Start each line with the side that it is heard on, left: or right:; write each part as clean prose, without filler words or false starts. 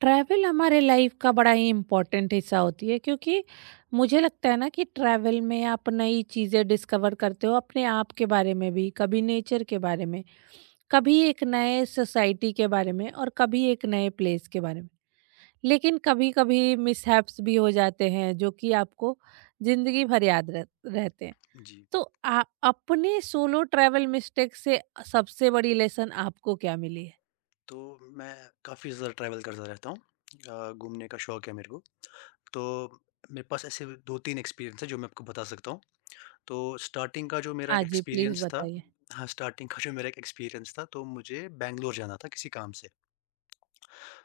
right: Travel हमारे life का बड़ा ही इम्पोर्टेंट हिस्सा होती है क्योंकि मुझे लगता है ना कि ट्रैवल में आप नई चीज़ें डिस्कवर करते हो अपने आप के बारे में भी, कभी नेचर के बारे में, कभी एक नए सोसाइटी के बारे में और कभी एक नए प्लेस के बारे में। लेकिन कभी कभी मिसहैप्स भी हो जाते हैं जो कि आपको जिंदगी भर याद रहते हैं।
left: जी,
right: तो आ, अपने सोलो ट्रैवल मिस्टेक से सबसे बड़ी लेसन आपको क्या मिली है?
left: तो मैं काफ़ी ज़्यादा ट्रैवल करता रहता हूँ। घूमने का शौक है मेरे को। तो मेरे पास ऐसे 2-3 एक्सपीरियंस है जो मैं आपको बता सकता हूँ। तो स्टार्टिंग का जो मेरा एक
right: हाँ जी, प्लीज़
left: एक्सपीरियंस था
right: बताइए।
left: हाँ, स्टार्टिंग का जो मेरा एक एक्सपीरियंस था तो मुझे बैंगलोर जाना था किसी काम से।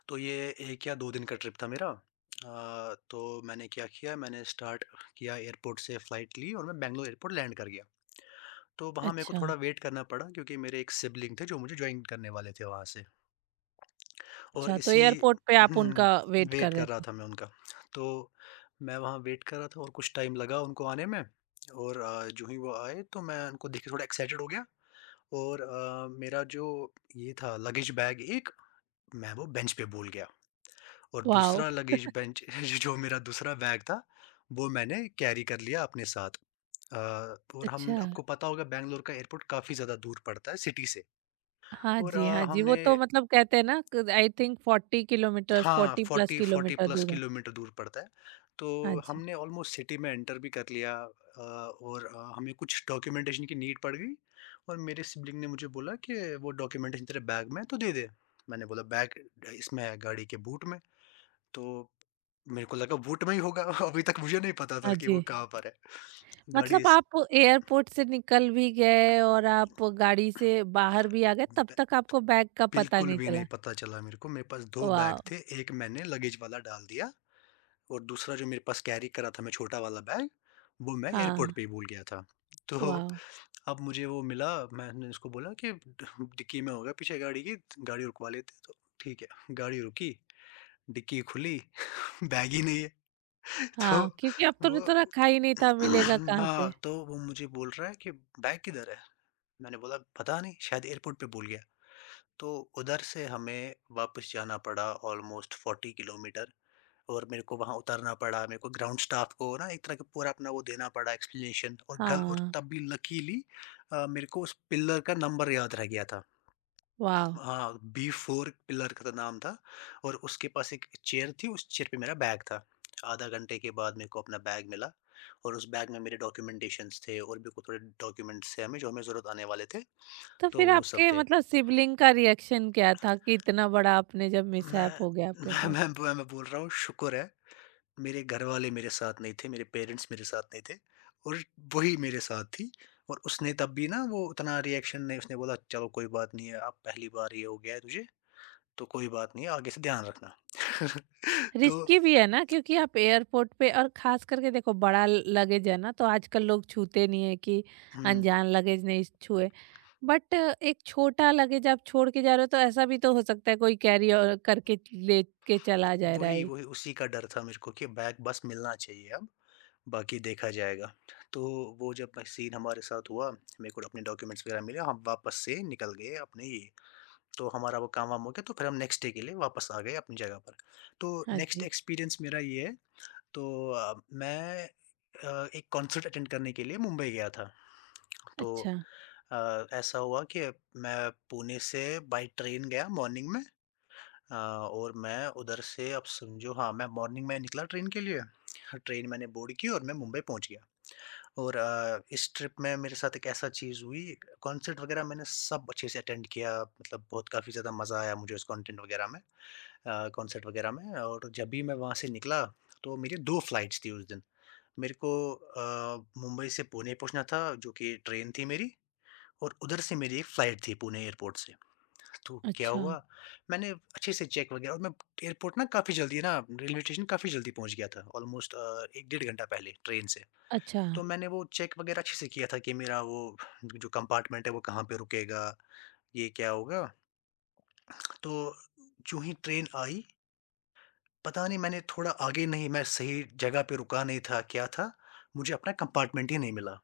left: तो ये 1 या 2 दिन का ट्रिप था मेरा। तो मैंने क्या किया मैंने स्टार्ट किया एयरपोर्ट से फ़्लाइट ली और मैं बैंगलोर एयरपोर्ट लैंड कर गया। तो वहाँ मेरे को
right: अच्छा।
left: थोड़ा वेट करना पड़ा क्योंकि मेरे एक सिबलिंग थे जो मुझे जॉइन करने वाले थे वहाँ से। और
right: अच्छा, तो
left: इसी
right: एयरपोर्ट पे आप उनका वेट कर
left: वेट
right: रहे
left: कर रहा
right: थे।
left: था मैं उनका। तो मैं वहाँ वेट कर रहा था और कुछ टाइम लगा उनको आने में और जो ही वो आए तो मैं उनको देख के थोड़ा एक्साइटेड हो गया और मेरा जो ये था लगेज बैग एक, मैं वो बेंच पे भूल गया और
right: वॉव!
left: दूसरा लगेज बेंच जो मेरा दूसरा बैग था, वो मैंने कैरी कर लिया अपने साथ। अ, और हम
right: अच्छा।
left: आपको पता होगा बैंगलोर का एयरपोर्ट काफ़ी ज़्यादा दूर पड़ता है सिटी से
right: हाँ
left: और
right: जी, हाँ
left: अ,
right: जी, वो
left: हमने
right: तो मतलब कहते हैं ना क आई थिंक 40 किलोमीटर्स,
left: हाँ,
right: 40 प्लस
left: 40-40
right: किलोमीटर
left: प्लस
right: दूर है।
left: किलोमीटर दूर पड़ता है। तो
right: हाँ जी,
left: हमने ऑलमोस्ट सिटी में एंटर भी कर लिया और हमें कुछ डॉक्यूमेंटेशन की नीड पड़ गई और मेरे सिबलिंग ने मुझे बोला कि वो डॉक्यूमेंटेशन तेरे बैग में है तो दे दे। मैंने बोला बैग इसमें है गाड़ी के बूट में। तो मेरे को लगा बूट में ही होगा अभी तक मुझे नहीं पता था
right: हाँ
left: कि वो
right: जी।
left: कहाँ पर है। गाड़ी
right: मतलब
left: इस
right: आप एयरपोर्ट से निकल भी गए और आप गाड़ी से बाहर भी आ गए, तब
left: ब
right: तक आपको बैग का पता
left: बिल्कुल
right: नहीं
left: भी नहीं
right: चला।
left: पता चला मेरे को। मेरे पास 2 बैग
right: वॉव!
left: थे, एक मैंने लगेज वाला डाल दिया। और दूसरा जो मेरे पास कैरी करा था मैं छोटा वाला बैग, वो मैं
right: हाँ,
left: एयरपोर्ट पे ही भूल गया था। तो
right: वॉव!
left: अब मुझे वो मिला, मैंने उसको बोला कि डिक्की में होगा पीछे गाड़ी की, गाड़ी रुकवा लेते हैं। तो ठीक है, गाड़ी रुकी, डिक्की खुली, बैग ही नहीं है। तो
right: हाँ, क्योंकि अब तूने
left: वो
right: तो रखा ही नहीं था, मिलेगा कहाँ से?
left: हाँ, तो वो मुझे बोल रहा है कि बैग किधर है? मैंने बोला पता नहीं, शायद एयरपोर्ट पे भूल गया। तो उधर से हमें वापस जाना पड़ा ऑलमोस्ट 40 किलोमीटर। और मेरे को वहाँ उतरना पड़ा, मेरे को ग्राउंड स्टाफ को ना एक तरह का पूरा अपना वो देना पड़ा एक्सप्लेनेशन और गल और
right: हाँ,
left: तब भी लकीली मेरे को उस पिलर का नंबर याद रह गया था।
right: वॉव!
left: हाँ, बी 4 पिलर का तो नाम था और उसके पास एक चेयर थी, उस चेयर पे मेरा बैग था। आधा घंटे के बाद मेरे को अपना बैग मिला और उस बैग में मेरे डॉक्यूमेंटेशंस थे और भी को थोड़े डॉक्यूमेंट्स थे हमें जो हमें ज़रूरत आने वाले थे,
right: तो
left: तो
right: फिर
left: वो सब
right: आपके
left: थे।
right: मतलब सिबलिंग का रिएक्शन क्या था कि इतना बड़ा आपने जब
left: मैं
right: मिसहैप हो गया आपके
left: मैं
right: साथ?
left: मैं मैं मैं बोल रहा हूँ शुक्र है मेरे घरवाले मेरे साथ नहीं थे, मेरे पेरेंट्स मेरे साथ नहीं थे और वही मेरे साथ थी और उसने तब भी ना वो उतना रिएक्शन नहीं उसने बोला चलो कोई बात नहीं है, अब पहली बार ये हो गया है तुझे, तो कोई बात नहीं है, आगे से ध्यान रखना। तो
right: रिस्की भी है ना, क्योंकि आप एयरपोर्ट पे और ख़ास करके देखो बड़ा ल लगेज है ना, तो आजकल लोग छूते नहीं है कि
left: हुँ,
right: अनजान लगेज नहीं छुए। बट एक छोटा लगेज आप छोड़ के जा रहे हो तो ऐसा भी तो हो सकता है कोई कैरी करके ले के चला जाए,
left: वही
right: राइट?
left: वही उसी का डर था मेरे को कि बैग बस मिलना चाहिए अब, बाकी देखा जाएगा। तो वो जब सीन हमारे साथ हुआ, मेरे को अपने डॉक्यूमेंट्स वगैरह मिले, हम वापस से निकल गए अपने ये तो हमारा वो काम वाम हो गया तो फिर हम नेक्स्ट डे के लिए वापस आ गए अपनी जगह पर। तो
right: हाँ
left: नेक्स्ट
right: जी।
left: एक्सपीरियंस मेरा ये है तो मैं एक कॉन्सर्ट अटेंड करने के लिए मुंबई गया था। तो
right: अच्छा,
left: ऐसा हुआ कि मैं पुणे से बाय ट्रेन गया मॉर्निंग में और मैं उधर से अब समझो हाँ, मैं मॉर्निंग में निकला ट्रेन के लिए। ट्रेन मैंने बोर्ड की और मैं मुंबई पहुँच गया। और इस ट्रिप में मेरे साथ एक ऐसा चीज़ हुई, कॉन्सर्ट वगैरह मैंने सब अच्छे से अटेंड किया, मतलब बहुत काफ़ी ज़्यादा मज़ा आया मुझे उस कंटेंट वगैरह में कॉन्सर्ट वगैरह में और जब भी मैं वहाँ से निकला, तो मेरी 2 फ्लाइट्स थी उस दिन। मेरे को मुंबई से पुणे पहुँचना था, जो कि ट्रेन थी मेरी और उधर से मेरी एक फ्लाइट थी पुणे एयरपोर्ट से। तो क्या
right: अच्छा,
left: हुआ, मैंने अच्छे से चेक वगैरह और मैं एयरपोर्ट ना काफ़ी जल्दी ना रेलवे स्टेशन काफ़ी जल्दी पहुँच गया था, ऑलमोस्ट 1 डेढ़ घंटा पहले ट्रेन से।
right: अच्छा,
left: तो मैंने वो चेक वगैरह अच्छे से किया था कि मेरा वो जो कंपार्टमेंट है वो कहाँ पे रुकेगा, ये क्या होगा। तो जूँ ही ट्रेन आई, पता नहीं मैंने थोड़ा आगे नहीं मैं सही जगह पे रुका नहीं था, क्या था, मुझे अपना कंपार्टमेंट ही नहीं मिला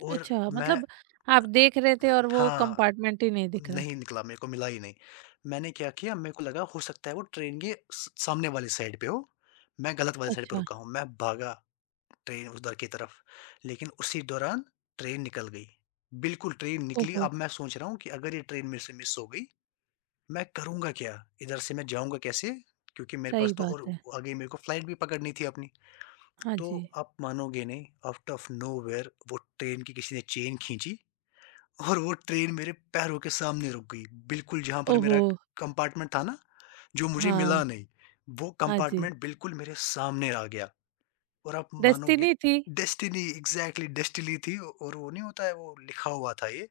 left: और
right: अच्छा
left: मैं
right: मतलब आप
left: अ अ,
right: देख रहे थे और वो
left: हाँ,
right: कंपार्टमेंट ही नहीं दिख रहा।
left: नहीं निकला, मेरे को मिला ही नहीं। मैंने क्या किया मेरे को लगा हो सकता है वो ट्रेन के स सामने वाली साइड पे हो, मैं गलत वाली साइड पे
right: अच्छा,
left: रुका हूँ, मैं भागा। ट्रेन उधर की तरफ, लेकिन उसी दौरान ट्रेन निकल गई। बिल्कुल ट्रेन निकली,
right: ओहो!
left: अब मैं सोच रहा हूँ कि अगर ये ट्रेन मेरे से मिस हो गई, मैं करूँगा क्या? इधर से मैं जाऊँगा कैसे? क्योंकि मेरे
right: सही
left: पास तो
right: बात
left: और
right: है।
left: आगे मेरे को फ्लाइट भी पकड़नी थी अपनी।
right: हाँ जी।
left: तो आप मानोगे नहीं, आउट ऑफ नोवेयर वो ट्रेन की किसी ने चेन खींची और वो ट्रेन मेरे पैरों के सामने रुक गई। बिल्कुल जहाँ पर मेरा
right: ओहो!
left: कंपार्टमेंट था ना, जो मुझे
right: हाँ,
left: मिला नहीं, वो
right: हाँ जी।
left: कंपार्टमेंट बिल्कुल मेरे सामने आ गया। और आप मानोगे
right: डेस्टिनी थी।
left: डेस्टिनी एग्ज़ैक्टली डेस्टिनी थी और वो नहीं होता है वो लिखा हुआ था ये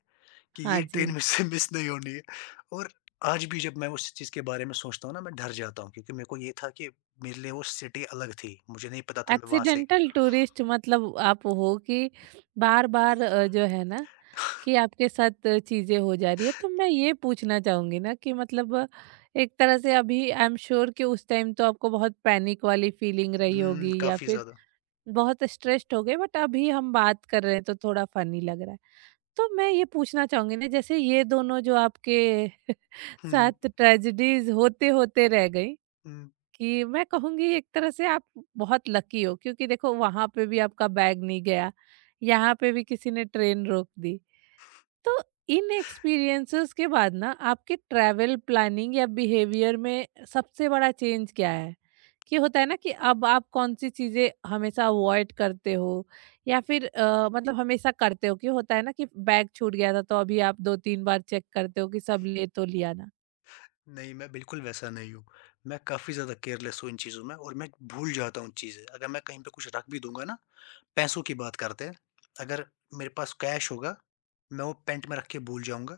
left: कि
right: हाँ
left: ये ट्रेन
right: जी।
left: मुझसे मिस नहीं होनी है और आज भी जब मैं उस चीज़ के बारे में सोचता हूँ ना मैं डर जाता हूँ क्योंकि मेरे को ये था कि मेरे लिए वो सिटी अलग थी मुझे नहीं पता था मैं वहाँ से
right: एक्सीडेंटल टूरिस्ट मतलब आप हो कि बार-बार जो है ना कि आपके साथ चीज़ें हो जा रही है। तो मैं ये पूछना चाहूँगी ना कि मतलब एक तरह से अभी आई एम श्योर कि उस टाइम तो आपको बहुत पैनिक वाली फीलिंग रही होगी या
left: काफ़ी
right: फिर
left: ज़्यादा
right: बहुत स्ट्रेस्ड हो गए, बट अभी हम बात कर रहे हैं तो थोड़ा फनी लग रहा है। तो मैं ये पूछना चाहूँगी ना, जैसे ये दोनों जो आपके
left: हुँ,
right: साथ ट्रेजेडीज होते होते रह गई,
left: हुँ।
right: कि मैं कहूँगी एक तरह से आप बहुत लकी हो, क्योंकि देखो वहाँ पे भी आपका बैग नहीं गया, यहाँ पे भी किसी ने ट्रेन रोक दी। तो इन एक्सपीरियंसेस के बाद ना आपके ट्रैवल प्लानिंग या बिहेवियर में सबसे बड़ा चेंज क्या है, कि होता है ना कि अब आप कौन सी चीज़ें हमेशा अवॉइड करते हो या फिर मतलब हमेशा करते हो, कि होता है ना कि बैग छूट गया था तो अभी आप दो तीन बार चेक करते हो कि सब ले तो लिया
left: नहीं, मैं बिल्कुल वैसा नहीं हूँ। मैं काफ़ी ज़्यादा केयरलेस हूँ इन चीज़ों में और मैं भूल जाता हूँ चीज़ें। अगर मैं कहीं पे कुछ रख भी दूँगा ना, पैसों की बात करते हैं, अगर मेरे पास कैश होगा, मैं वो पैंट में रख के भूल जाऊँगा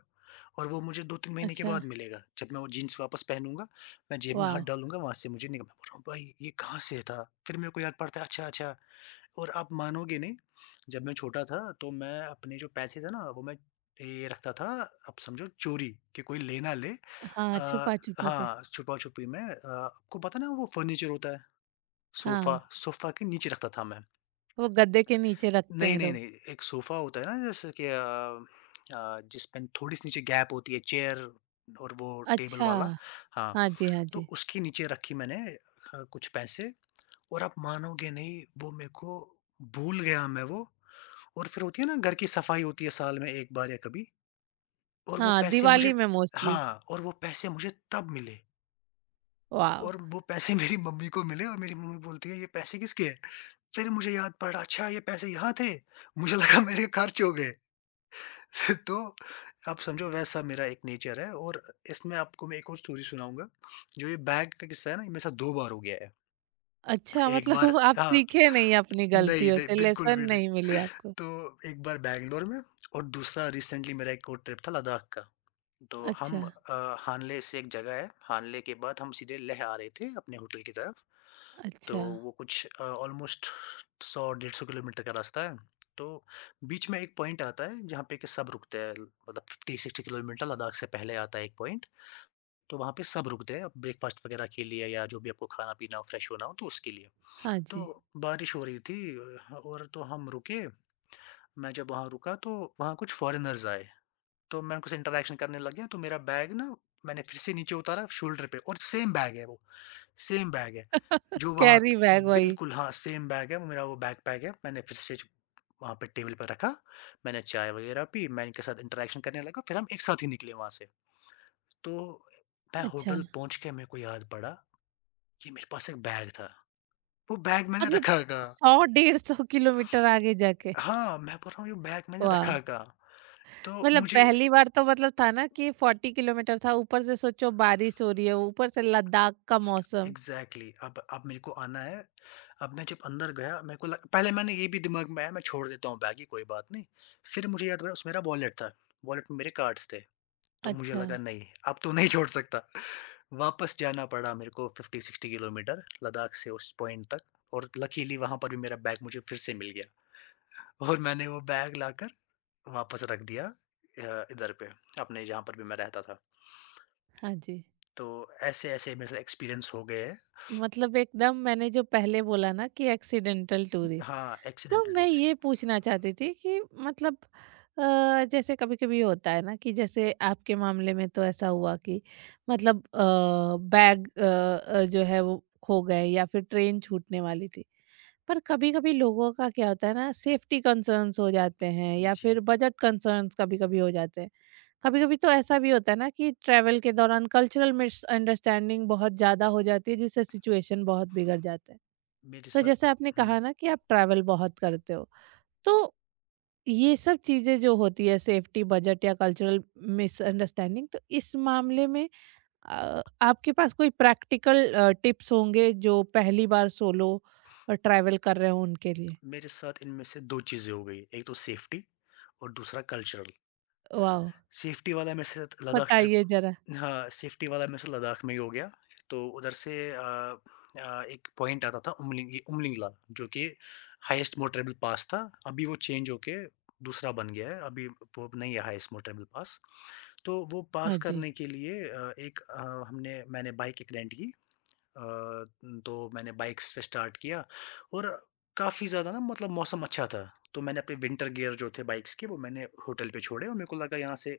left: और वो मुझे 2-3 महीने के
right: ना।
left: बाद मिलेगा। जब मैं वो जीन्स वापस पहनूँगा, मैं जेब में हाथ
right: वाव!
left: डालूँगा, वहाँ से मुझे निकल मैं बोल रहा हूँ, "भाई, ये कहाँ से था?" फिर मेरे को याद पड़ता है, "अच्छा, अच्छा।" और आप मानोगे नहीं, जब मैं छोटा था, तो मैं अपने जो पैसे थे ना, वो मैं ये रखता था, आप समझो चोरी कि कोई ले ना ले
right: हाँ,
left: अ,
right: छुपा-छुपा के।
left: हाँ, छुपा-छुपी में आपको पता है ना वो फर्नीचर होता है, सोफ़ा,
right: हाँ,
left: सोफ़ा के नीचे रखता था मैं।
right: वो गद्दे के नीचे रखते
left: नहीं,
right: हैं
left: नहीं,
right: लोग।
left: नहीं, एक सोफ़ा होता है ना जैसे कि जिसमें थोड़ी-सी नीचे गैप होती है चेयर और वो टेबल
right: अच्छा,
left: वाला, हाँ।
right: हाँ जी, हाँ
left: तो
right: जी।
left: उसके नीचे रखी मैंने कुछ पैसे और आप मानोगे नहीं वो मेरे को भूल गया मैं वो और फिर होती है ना घर की सफाई होती है साल में 1 बार या कभी और वो
right: हाँ,
left: पैसे
right: दिवाली
left: मुझे
right: में मोस्टली।
left: हाँ, और वो पैसे मुझे तब मिले।
right: वाव!
left: और वो पैसे मेरी मम्मी को मिले और मेरी मम्मी बोलती है, "ये पैसे किसके हैं?" फिर मुझे याद पड़ा, "अच्छा ये पैसे यहाँ थे, मुझे लगा मेरे खर्च हो गए।" तो आप समझो वैसा मेरा एक नेचर है और इसमें आपको मैं एक और स्टोरी सुनाऊँगा, जो ये बैग का किस्सा है ना, ये मेरे साथ 2 बार हो गया है।
right: अच्छा
left: एक
right: मतलब
left: बार
right: आप
left: हाँ,
right: सीखे नहीं अपनी
left: नहीं,
right: गलतियों
left: नहीं,
right: से,
left: बिल्कुल
right: लेसन
left: भी नहीं।
right: नहीं मिली आपको।
left: तो एक बार बैंगलोर में और दूसरा रिसेंटली मेरा एक और ट्रिप था लद्दाख का। तो हम
right: अच्छा,
left: हानले से एक जगह है, हानले के बाद हम सीधे लेह आ रहे थे अपने होटल की तरफ। तो
right: अच्छा,
left: वो कुछ ऑलमोस्ट 100 डेढ़ सौ किलोमीटर का रास्ता है। तो बीच में एक पॉइंट आता है जहाँ पे कि सब रुकते हैं मतलब 50-60 किलोमीटर लद्दाख से पहले आता है एक पॉइंट। तो वहाँ पे सब रुकते हैं ब्रेकफ़ास्ट वगैरह के लिए या जो भी आपको खाना-पीना हो, फ्रेश होना हो तो उसके लिए।
right: हाँ जी।
left: तो बारिश हो रही थी और तो हम रुके। मैं जब वहाँ रुका तो वहाँ कुछ फ़ॉरेनर्स आए। तो मैं उनके से इंटरैक्शन करने लग गया तो मेरा बैग ना मैंने फिर से नीचे उतारा शोल्डर पे और सेम बैग है वो। सेम बैग है, जो वहाँ
right: कैरी
left: त
right: बैग वही।
left: बिल्कुल हाँ, सेम बैग है, वो मेरा वो बैकपैक है। मैंने फिर से ज वहाँ पे टेबल पे रखा, मैंने चाय वग़ैरह पी, मैं इनके साथ इंटरैक्शन करने लगा, फिर हम एक साथ ही निकले वहाँ से। तो मैं
right: अच्छा,
left: होटल पहुँच के मेरे को याद पड़ा कि मेरे पास एक बैग था, वो बैग मैंने
right: मतलब
left: रखा कहाँ?
right: 100 डेढ़ 100 किलोमीटर आगे जाके।
left: हाँ, मैं बोल रहा हूँ ये बैग मैंने
right: वाह!
left: रखा कहाँ? तो
right: मतलब
left: मुझे
right: पहली बार तो मतलब था ना कि 40 किलोमीटर था, ऊपर से सोचो बारिश हो रही है, ऊपर से लद्दाख का मौसम।
left: एग्ज़ैक्टली, अब मेरे को आना है। अब मैं जब अंदर गया मेरे को लग पहले मैंने ये भी दिमाग में आया मैं छोड़ देता हूँ बैग ही, कोई बात नहीं। फिर मुझे याद पड़ा उसमें मेरा वॉलेट था, वॉलेट में मेरे कार्ड्स थे, तो मुझे
right: अच्छा।
left: लगा नहीं, अब तो नहीं छोड़ सकता। वापस जाना पड़ा मेरे को 50-60 किलोमीटर लद्दाख से उस पॉइंट तक, और लकीली वहाँ पर भी मेरा बैग मुझे फिर से मिल गया, और मैंने वो बैग लाकर वापस रख दिया इधर पे, अपने जहाँ पर भी मैं रहता था।
right: हाँ जी।
left: तो ऐसे-ऐसे मेरे साथ एक्सपीरियंस हो गए हैं।
right: मतलब एकदम मैंने जो पहले बोला ना कि एक्सीडेंटल टूरिस्ट।
left: हाँ,
right: तो
left: एक्सीडेंटल
right: मैं
left: टूरिस्ट।
right: ये पूछना चाहती थी कि मतलब जैसे कभी-कभी होता है ना कि जैसे आपके मामले में तो ऐसा हुआ कि मतलब बैग जो है वो खो गए या फिर ट्रेन छूटने वाली थी। पर कभी-कभी लोगों का क्या होता है ना, सेफ्टी कंसर्न्स हो जाते हैं या
left: जी।
right: फिर बजट कंसर्न्स कभी-कभी हो जाते हैं। कभी कभी तो ऐसा भी होता है ना कि ट्रैवल के दौरान कल्चरल मिसअंडरस्टैंडिंग बहुत ज़्यादा हो जाती है जिससे सिचुएशन बहुत बिगड़ जाता है।
left: मेरे
right: तो
left: साथ
right: जैसे आपने
left: हुँ,
right: कहा ना कि आप ट्रैवल बहुत करते हो, तो ये सब चीज़ें जो होती है, सेफ्टी, बजट या कल्चरल मिसअंडरस्टैंडिंग, तो इस मामले में आपके पास कोई प्रैक्टिकल टिप्स होंगे जो पहली बार सोलो ट्रैवल कर रहे हो उनके लिए?
left: मेरे साथ इनमें से 2 चीज़ें हो गई, एक तो सेफ्टी और दूसरा कल्चरल।
right: वाह!
left: सेफ्टी वाला मेरे साथ लद्दाख ट्रिप।
right: बताइए जरा।
left: हाँ, सेफ्टी वाला मेरे साथ लद्दाख में ही हो गया। तो उधर से एक पॉइंट आता था, उमलिंग, ये उमलिंगला, जो कि हाईएस्ट मोटरेबल पास था। अभी वो चेंज होके दूसरा बन गया है, अभी वो नहीं है हाईएस्ट मोटरेबल पास। तो वो
right: हाँ
left: पास
right: जी।
left: करने के लिए हमने मैंने बाइक एक रेंट की। अ, तो मैंने बाइक्स पे स्टार्ट किया, और काफ़ी ज़्यादा ना, मतलब मौसम अच्छा था, तो मैंने अपने विंटर गियर जो थे बाइक्स के वो मैंने होटल पे छोड़े, और मेरे को लगा यहाँ से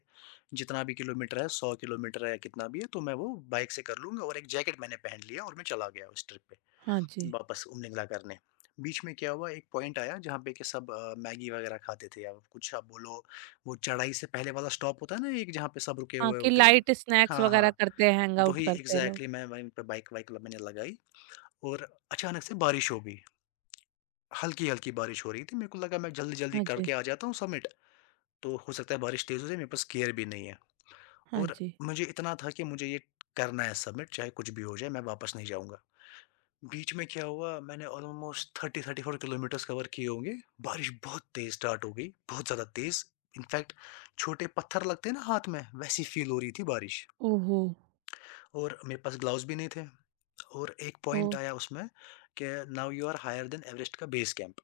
left: जितना भी किलोमीटर है, 100 किलोमीटर है या कितना भी है, तो मैं वो बाइक से कर लूँगा। और एक जैकेट मैंने पहन लिया और मैं चला गया उस ट्रिप पे,
right: हाँ जी।
left: वापस उम्लिंगला करने। बीच में क्या हुआ, एक पॉइंट आया जहाँ पे कि सब मैगी वगैरह खाते थे या कुछ, आप बोलो, वो चढ़ाई से पहले वाला स्टॉप होता है ना एक, जहाँ पे सब रुके
right: हाँ,
left: हुए
right: कि
left: होते हैं।
right: लाइट स्नैक्स
left: हाँ,
right: वगैरह
left: हाँ।
right: करते हैं, हैंगआउट
left: वही
right: करते हैं लोग।
left: एग्ज़ैक्टली, मैं वहीं पे बाइक वाइक ल मैंने लगाई। और अचानक से बारिश हो गई। हल्की-हल्की बारिश हो रही थी। मेरे को लगा मैं जल्दी-जल्दी
right: हाँ जी,
left: करके आ जाता हूँ समिट, तो हो सकता है बारिश तेज़ हो जाए, मेरे पास गियर भी नहीं है।
right: हाँ
left: और
right: जी।
left: मुझे इतना था कि मुझे ये करना है समिट, चाहे कुछ भी हो जाए मैं वापस नहीं जाऊँगा। बीच में क्या हुआ, मैंने ऑलमोस्ट 30-34 किलोमीटर्स कवर किए होंगे, बारिश बहुत तेज स्टार्ट हो गई, बहुत ज़्यादा तेज। इनफैक्ट, छोटे पत्थर लगते हैं ना हाथ में, वैसी फील हो रही थी बारिश।
right: ओहो!
left: और मेरे पास ग्लव्स भी नहीं थे। और एक पॉइंट
right: ओह!
left: आया उसमें कि now you are higher than Everest का बेस कैंप,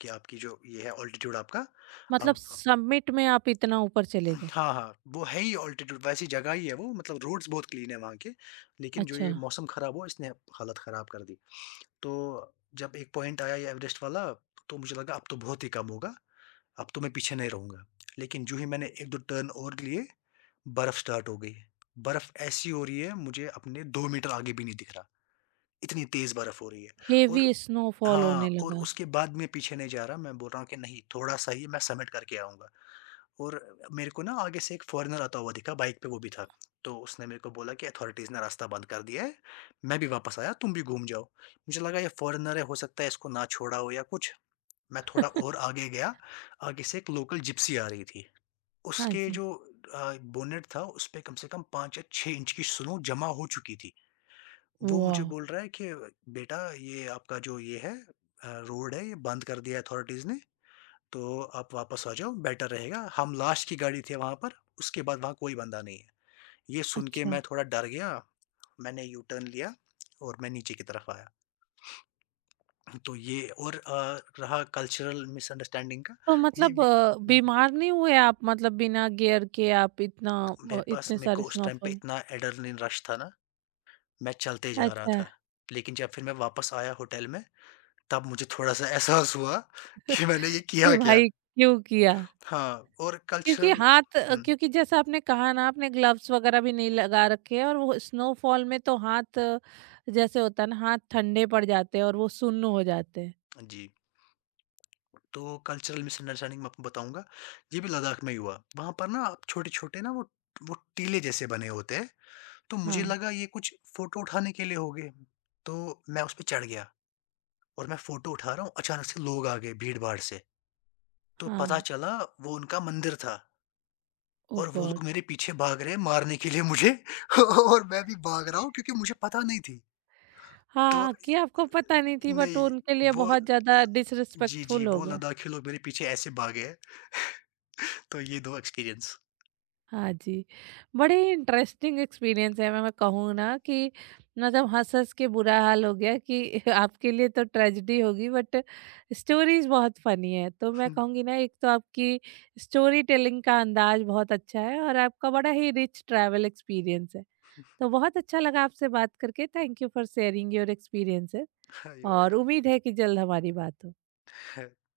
left: कि आपकी जो ये है ऑल्टीट्यूड आपका।
right: मतलब
left: अब
right: समिट में आप इतना ऊपर चले गए।
left: हाँ हाँ, वो है ही ऑल्टीट्यूड, वैसी जगह ही है वो, मतलब रोड्स बहुत क्लीन है वहाँ के। लेकिन जो
right: अच्छा,
left: ये मौसम खराब हुआ इसने हालत खराब कर दी। तो जब एक पॉइंट आया ये एवरेस्ट वाला, तो मुझे लगा अब तो बहुत ही कम होगा, अब तो मैं पीछे नहीं रहूँगा। लेकिन जो ही मैंने 1-2 टर्न और लिए, बर्फ़ स्टार्ट हो गई है। बर्फ़ ऐसी हो रही है, मुझे अपने 2 मीटर आगे भी नहीं दिख रहा, इतनी तेज़ बर्फ़ हो रही है। और
right: हेवी स्नोफॉल होने
left: हाँ, और
right: लगा।
left: उसके बाद मैं पीछे नहीं जा रहा, मैं बोल रहा हूँ कि नहीं, थोड़ा-सा ही मैं समिट करके आऊँगा। और मेरे को ना आगे से एक फ़ॉरेनर आता हुआ दिखा, बाइक पे वो भी था। तो उसने मेरे को बोला कि अथॉरिटीज़ ने रास्ता बंद कर दिया है, मैं भी वापस आया, तुम भी घूम जाओ। मुझे लगा ये फ़ॉरेनर है, हो सकता है इसको ना छोड़ा हो या कुछ। मैं थोड़ा और आगे गया, आगे से एक लोकल जिप्सी आ रही थी।
right: हाँ
left: उसके
right: जी,
left: जो बोनेट था, उस पे कम से कम 5 या 6 इंच की स्नो जमा हो चुकी थी। वो मुझे
right: वॉव!
left: बोल रहा है कि बेटा ये आपका जो ये है रोड है, ये बंद कर दिया है अथॉरिटीज़ ने। तो आप वापस आ जाओ, बेटर रहेगा। हम लास्ट की गाड़ी थे वहाँ पर, उसके बाद वहाँ कोई बंदा नहीं है। ये सुन के
right: अच्छा,
left: मैं थोड़ा डर गया, मैंने यू टर्न लिया और मैं नीचे की तरफ आया। तो ये, और रहा कल्चरल मिसअंडरस्टैंडिंग का।
right: तो
left: ये
right: मतलब
left: भी हुँ,
right: बीमार नहीं हुए आप, मतलब बिना गियर के आप इतना
left: मेरे पास,
right: इतने
left: मेरे
right: सारे
left: को उस टाइम पे
right: स्नोफॉल।
left: इतना एड्रेनलिन रश था ना, मैं चलते जा रहा
right: अच्छा,
left: था। लेकिन जब फिर मैं वापस आया होटल में, तब मुझे थोड़ा-सा एहसास हुआ कि मैंने ये
right: कि
left: किया क्या?
right: भाई क्यों किया?
left: हाँ, और
right: क्योंकि
left: कल्चरल।
right: हाथ
left: हुँ,
right: क्योंकि जैसा आपने कहा ना, आपने ग्लव्स वगैरह भी नहीं लगा रखे हैं और वो स्नोफॉल में तो हाथ जैसे होता है ना, हाथ ठंडे पड़ जाते हैं और वो सुन्न हो जाते हैं।
left: जी। तो कल्चरल मिसअंडरस्टैंडिंग मैं आपको बताऊँगा, ये भी लद्दाख में ही हुआ। वहाँ पर ना छोटे-छोटे ना वो टीले जैसे बने होते हैं, तो मुझे
right: हाँ।
left: लगा ये कुछ फ़ोटो उठाने के लिए होंगे। तो मैं उसपे चढ़ गया और मैं फ़ोटो उठा रहा हूँ, अचानक से लोग आ गए, भीड़-भाड़ से। तो पता
right: हाँ।
left: चला वो उनका मंदिर था,
right: ओ
left: और वो
right: गॉड!
left: लोग मेरे पीछे भाग रहे हैं मारने के लिए मुझे और मैं भी भाग रहा हूँ क्योंकि मुझे पता नहीं थी। तो
right: हाँ, कि आपको पता नहीं थी, बट
left: नहीं,
right: उनके लिए
left: वो,
right: बहुत ज्यादा
left: जी, जी,
right: डिसरिस्पेक्टफुल हो
left: वो
right: गया।
left: लद्दाखी लोग मेरे पीछे ऐसे भागे हैं। तो ये 2 एक्सपीरियंस।
right: हाँ जी, बड़े इंटरेस्टिंग एक्सपीरियंस है। मैं कहूँ ना कि मतलब हँस-हँस के बुरा हाल हो गया कि आपके लिए तो ट्रेजेडी होगी बट स्टोरीज़ बहुत फ़नी है। तो मैं कहूँगी ना, एक तो आपकी स्टोरी टेलिंग का अंदाज़ बहुत अच्छा है और आपका बड़ा ही रिच ट्रैवल एक्सपीरियंस है। तो बहुत अच्छा लगा आपसे बात करके, thank you for sharing your experiences
left: You're
right: और उम्मीद है कि जल्द हमारी बात हो।
left: welcome.